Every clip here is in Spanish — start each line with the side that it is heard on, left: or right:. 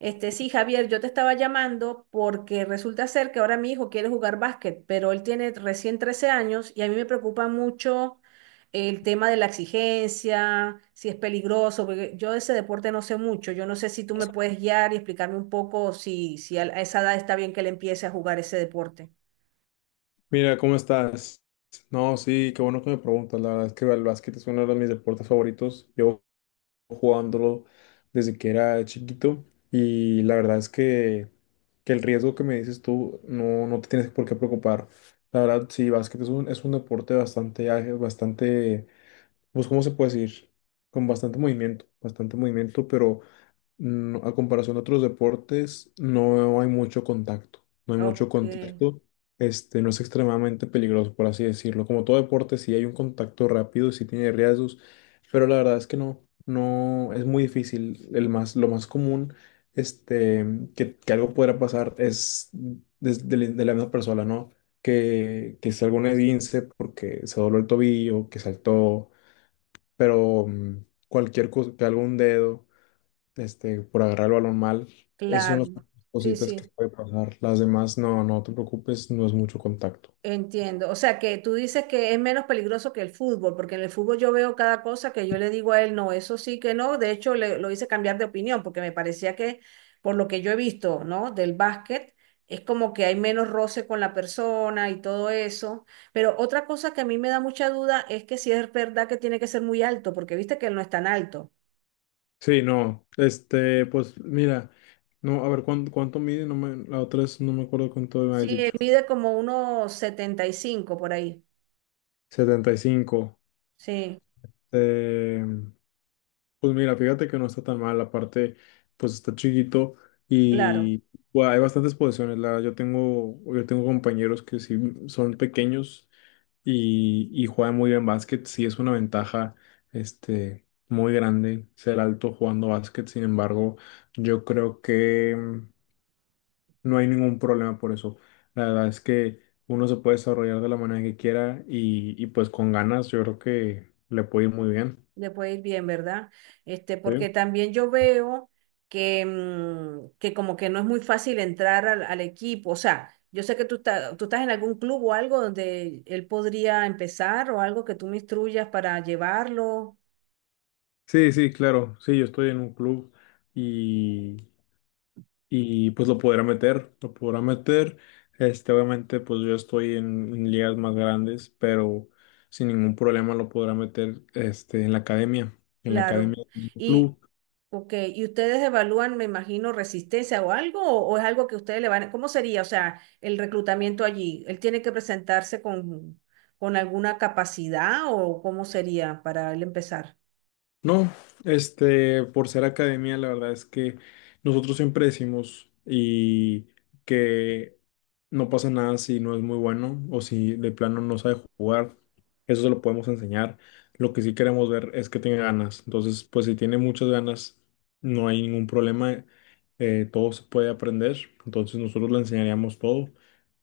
right: Sí, Javier, yo te estaba llamando porque resulta ser que ahora mi hijo quiere jugar básquet, pero él tiene recién 13 años y a mí me preocupa mucho el tema de la exigencia, si es peligroso, porque yo de ese deporte no sé mucho. Yo no sé si tú me puedes guiar y explicarme un poco si a esa edad está bien que él empiece a jugar ese deporte.
left: Mira, ¿cómo estás? No, sí, qué bueno que me preguntas. La verdad es que el básquet es uno de mis deportes favoritos. Yo jugándolo desde que era chiquito y la verdad es que el riesgo que me dices tú no, no te tienes por qué preocupar. La verdad, sí, básquet es un deporte bastante ágil, bastante, pues, ¿cómo se puede decir? Con bastante movimiento, pero a comparación de otros deportes, no hay mucho contacto. No hay mucho
right: Ok,
left: contacto. No es extremadamente peligroso, por así decirlo. Como todo deporte, si hay un contacto rápido, si tiene riesgos, pero la verdad es que no, no, es muy difícil. El más, lo más común, este, que algo podrá pasar es de la misma persona, ¿no? Que salga un esguince porque se dobló el tobillo, que saltó, pero cualquier cosa, que algún dedo por agarrar el balón mal. Esas son
right: claro.
left: las
right: Sí,
left: cositas que
right: sí.
left: puede pasar. Las demás, no, no te preocupes, no es mucho contacto.
right: Entiendo. O sea, que tú dices que es menos peligroso que el fútbol, porque en el fútbol yo veo cada cosa que yo le digo a él, no, eso sí que no. De hecho, lo hice cambiar de opinión, porque me parecía que, por lo que yo he visto, ¿no? Del básquet, es como que hay menos roce con la persona y todo eso. Pero otra cosa que a mí me da mucha duda es que si es verdad que tiene que ser muy alto, porque viste que él no es tan alto.
left: Sí, no, pues mira, no, a ver, ¿cuánto mide? No me, la otra vez no me acuerdo cuánto me habías
right: Sí, él
left: dicho.
right: mide como unos 75 por ahí.
left: 75.
right: Sí,
left: Eh, pues mira, fíjate que no está tan mal, aparte, pues está chiquito
right: claro.
left: y bueno, hay bastantes posiciones. La, yo tengo compañeros que sí son pequeños y juega muy bien básquet, sí es una ventaja muy grande ser alto jugando básquet, sin embargo, yo creo que no hay ningún problema por eso. La verdad es que uno se puede desarrollar de la manera que quiera y pues con ganas yo creo que le puede ir muy bien.
right: Le puede ir bien, ¿verdad?
left: ¿Sí?
right: Porque también yo veo que, que como que no es muy fácil entrar al equipo. O sea, yo sé que tú estás en algún club o algo donde él podría empezar o algo que tú me instruyas para llevarlo.
left: Sí, sí, claro. Sí, yo estoy en un club y y pues lo podrá meter, lo podrá meter. Obviamente, pues yo estoy en ligas más grandes, pero sin ningún problema lo podrá meter en la
right: Claro.
left: academia del
right: Y,
left: club.
right: ok, ¿y ustedes evalúan, me imagino, resistencia o algo? O es algo que ustedes le van a... ¿Cómo sería? O sea, el reclutamiento allí. ¿Él tiene que presentarse con alguna capacidad o cómo sería para él empezar?
left: No, por ser academia, la verdad es que nosotros siempre decimos y que no pasa nada si no es muy bueno o si de plano no sabe jugar. Eso se lo podemos enseñar. Lo que sí queremos ver es que tenga ganas. Entonces, pues si tiene muchas ganas, no hay ningún problema. Todo se puede aprender. Entonces, nosotros le enseñaríamos todo.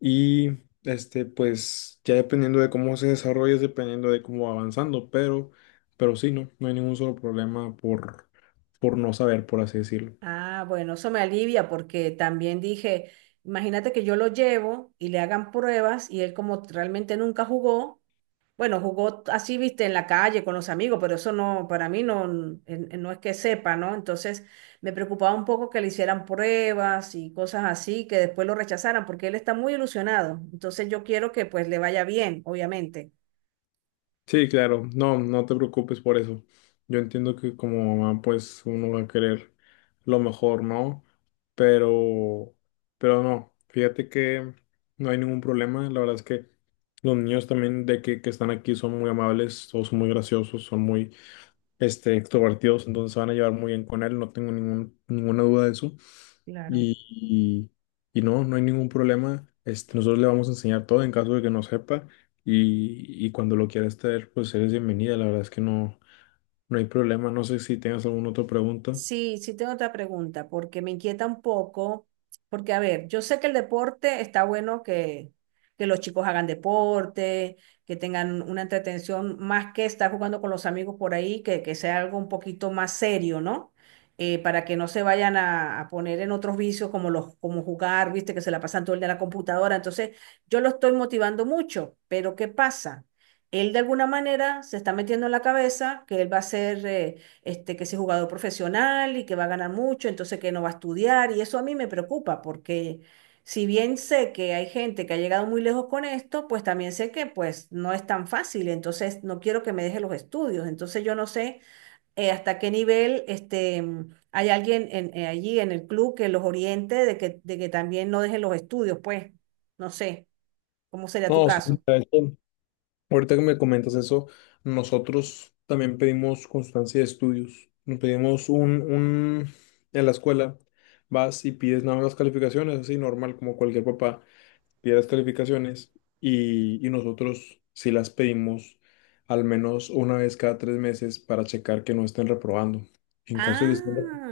left: Y pues ya dependiendo de cómo se desarrolle, es dependiendo de cómo va avanzando, pero sí, no, no hay ningún solo problema por no saber, por así decirlo.
right: Ah, bueno, eso me alivia porque también dije, imagínate que yo lo llevo y le hagan pruebas y él como realmente nunca jugó, bueno, jugó así, viste, en la calle con los amigos, pero eso no, para mí no, no es que sepa, ¿no? Entonces me preocupaba un poco que le hicieran pruebas y cosas así, que después lo rechazaran porque él está muy ilusionado. Entonces yo quiero que pues le vaya bien, obviamente.
left: Sí, claro, no, no te preocupes por eso. Yo entiendo que como mamá, pues uno va a querer lo mejor, ¿no? Pero, pero no, fíjate que no hay ningún problema. La verdad es que los niños también de que están aquí son muy amables, todos son muy graciosos, son muy extrovertidos, entonces se van a llevar muy bien con él, no tengo ningún, ninguna duda de eso.
right: Claro.
left: Y, y no, no hay ningún problema. Nosotros le vamos a enseñar todo en caso de que no sepa. Y cuando lo quieras traer, pues eres bienvenida. La verdad es que no, no hay problema. No sé si tengas alguna otra pregunta.
right: Sí, sí tengo otra pregunta, porque me inquieta un poco, porque a ver, yo sé que el deporte está bueno que los chicos hagan deporte, que tengan una entretención más que estar jugando con los amigos por ahí, que sea algo un poquito más serio, ¿no? Para que no se vayan a poner en otros vicios como los, como jugar, viste, que se la pasan todo el día en la computadora. Entonces, yo lo estoy motivando mucho, pero ¿qué pasa? Él de alguna manera se está metiendo en la cabeza que él va a ser... que ese jugador profesional y que va a ganar mucho, entonces que no va a estudiar. Y eso a mí me preocupa porque si bien sé que hay gente que ha llegado muy lejos con esto, pues también sé que pues no es tan fácil. Entonces no quiero que me deje los estudios. Entonces yo no sé hasta qué nivel hay alguien allí en el club que los oriente de que también no dejen los estudios. Pues no sé, ¿cómo sería tu
left: No, sí,
right: caso?
left: de hecho, ahorita que me comentas eso, nosotros también pedimos constancia de estudios. Nos pedimos un, en la escuela, vas y pides nada más las calificaciones, así normal, como cualquier papá. Pide las calificaciones y nosotros sí las pedimos al menos una vez cada tres meses para checar que no estén reprobando. En caso de que estén
right: Ah,
left: reprobando,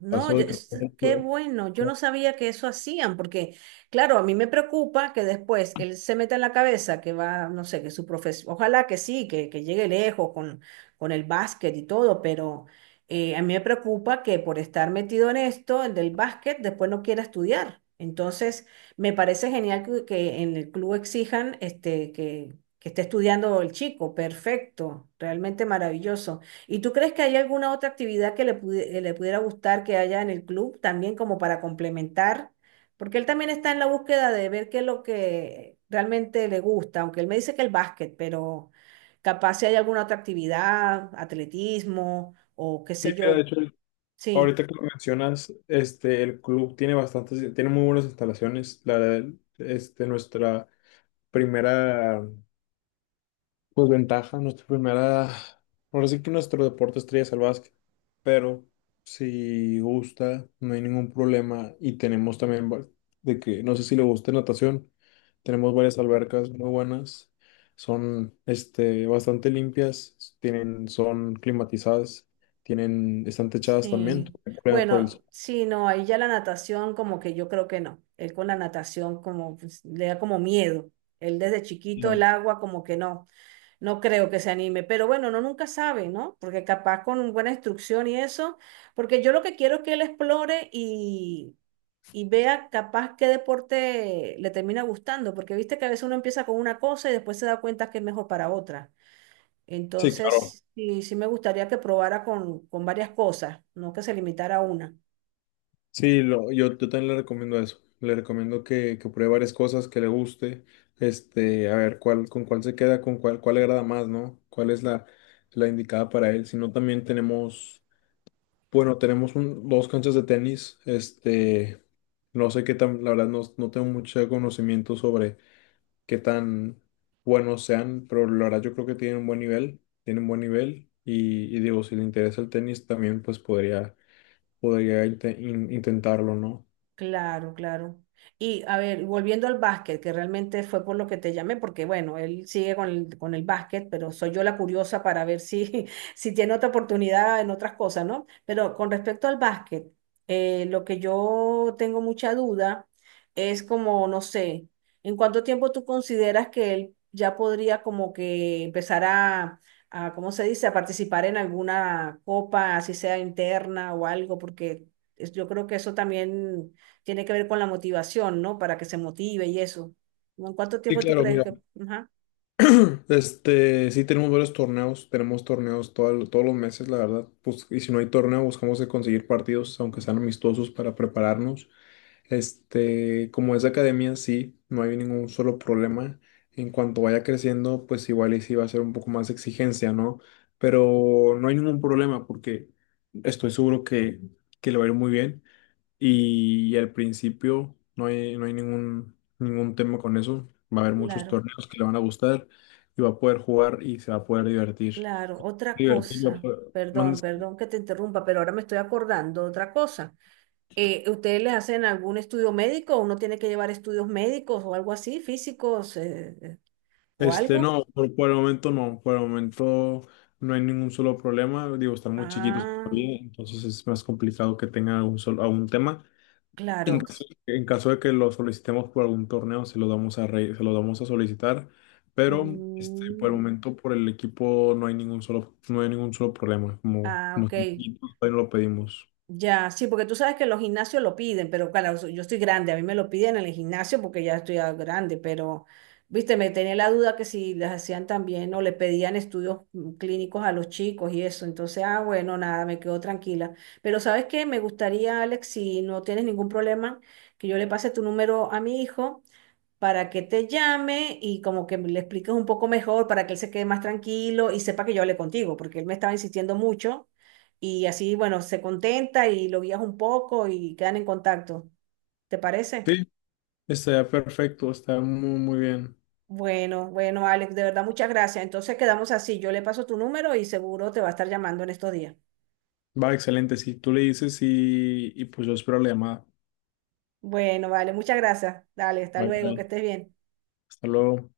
right: no,
left: pasó de que estén
right: qué
left: reprobando.
right: bueno. Yo no sabía que eso hacían, porque, claro, a mí me preocupa que después él se meta en la cabeza que va, no sé, que su profesión, ojalá que sí, que llegue lejos con el básquet y todo, pero a mí me preocupa que por estar metido en esto, el del básquet, después no quiera estudiar. Entonces, me parece genial que en el club exijan que esté estudiando el chico. Perfecto, realmente maravilloso. ¿Y tú crees que hay alguna otra actividad que le, le pudiera gustar que haya en el club también como para complementar? Porque él también está en la búsqueda de ver qué es lo que realmente le gusta, aunque él me dice que el básquet, pero capaz si hay alguna otra actividad, atletismo o qué
left: Sí,
right: sé
left: mira,
right: yo.
left: de hecho,
right: Sí,
left: ahorita que lo mencionas, el club tiene bastantes, tiene muy buenas instalaciones. La, nuestra primera. Pues ventaja, nuestra primera. Ahora sí que nuestro deporte estrella es el básquet, pero si gusta, no hay ningún problema. Y tenemos también de que, no sé si le gusta natación, tenemos varias albercas muy buenas, son bastante limpias, tienen, son climatizadas, tienen, están techadas también, no
right: sí.
left: hay problema por el
right: Bueno,
left: sol.
right: sí, no, ahí ya la natación como que yo creo que no. Él con la natación como pues, le da como miedo. Él desde chiquito el
left: No.
right: agua como que no. No creo que se anime, pero bueno, no nunca sabe, ¿no? Porque capaz con buena instrucción y eso, porque yo lo que quiero es que él explore y vea capaz qué deporte le termina gustando, porque viste que a veces uno empieza con una cosa y después se da cuenta que es mejor para otra.
left: Sí, claro.
right: Entonces, sí, sí me gustaría que probara con varias cosas, no que se limitara a una.
left: Sí, lo, yo también le recomiendo eso. Le recomiendo que pruebe varias cosas que le guste. A ver cuál, con cuál se queda, con cuál, cuál le agrada más, ¿no? ¿Cuál es la, la indicada para él? Si no, también tenemos, bueno, tenemos dos canchas de tenis. No sé qué tan, la verdad, no, no tengo mucho conocimiento sobre qué tan buenos sean, pero la verdad yo creo que tienen un buen nivel, tienen buen nivel. Y digo, si le interesa el tenis, también pues podría, podría intentarlo, ¿no?
right: Claro, claro. Y a ver, volviendo al básquet, que realmente fue por lo que te llamé, porque bueno, él sigue con el básquet, pero soy yo la curiosa para ver si, si tiene otra oportunidad en otras cosas, ¿no? Pero con respecto al básquet, lo que yo tengo mucha duda es como, no sé, ¿en cuánto tiempo tú consideras que él ya podría como que empezar a, ¿cómo se dice?, a participar en alguna copa, así sea interna o algo, porque yo creo que eso también tiene que ver con la motivación, ¿no? Para que se motive y eso. ¿No? ¿En cuánto
left: Sí,
right: tiempo tú
left: claro,
right: crees
left: mira,
right: que...? Ajá,
left: sí tenemos varios torneos, tenemos torneos todos los meses, la verdad, pues, y si no hay torneo, buscamos de conseguir partidos, aunque sean amistosos, para prepararnos. Como es academia, sí, no hay ningún solo problema. En cuanto vaya creciendo, pues igual y sí va a ser un poco más exigencia, ¿no? Pero no hay ningún problema porque estoy seguro que le va a ir muy bien. Y al principio no hay, no hay ningún, ningún tema con eso. Va a haber muchos
right: claro,
left: torneos que le van a gustar y va a poder jugar y se va a poder divertir.
right: claro. Otra
left: Divertir, va a
right: cosa,
left: poder- mande-
right: perdón, perdón que te interrumpa, pero ahora me estoy acordando de otra cosa. ¿Ustedes les hacen algún estudio médico? ¿Uno tiene que llevar estudios médicos o algo así, físicos o algo?
left: No, por el momento no. Por el momento no hay ningún solo problema. Digo, están muy chiquitos
right: Ah,
left: todavía, entonces es más complicado que tengan algún solo, algún tema.
right: claro.
left: En caso de que lo solicitemos por algún torneo, se lo damos a se lo damos a solicitar, pero por el
right: Mm,
left: momento por el equipo no hay ningún solo, no hay ningún solo problema, como,
right: ah,
left: como
right: ok.
left: está chiquito, todavía no lo pedimos.
right: Ya, sí, porque tú sabes que los gimnasios lo piden, pero claro, yo estoy grande, a mí me lo piden en el gimnasio porque ya estoy ah, grande, pero, viste, me tenía la duda que si les hacían también o le pedían estudios clínicos a los chicos y eso, entonces, ah, bueno, nada, me quedo tranquila. Pero ¿sabes qué? Me gustaría, Alex, si no tienes ningún problema, que yo le pase tu número a mi hijo para que te llame y como que le expliques un poco mejor para que él se quede más tranquilo y sepa que yo hablé contigo, porque él me estaba insistiendo mucho y así, bueno, se contenta y lo guías un poco y quedan en contacto. ¿Te parece?
left: Sí, está perfecto, está muy, muy bien.
right: Bueno, bueno, Alex, de verdad muchas gracias. Entonces quedamos así. Yo le paso tu número y seguro te va a estar llamando en estos días.
left: Va, excelente, si tú le dices y pues yo espero la llamada.
right: Bueno, vale, muchas gracias. Dale, hasta
left: Bye,
right: luego, que
left: bye.
right: estés bien.
left: Hasta luego.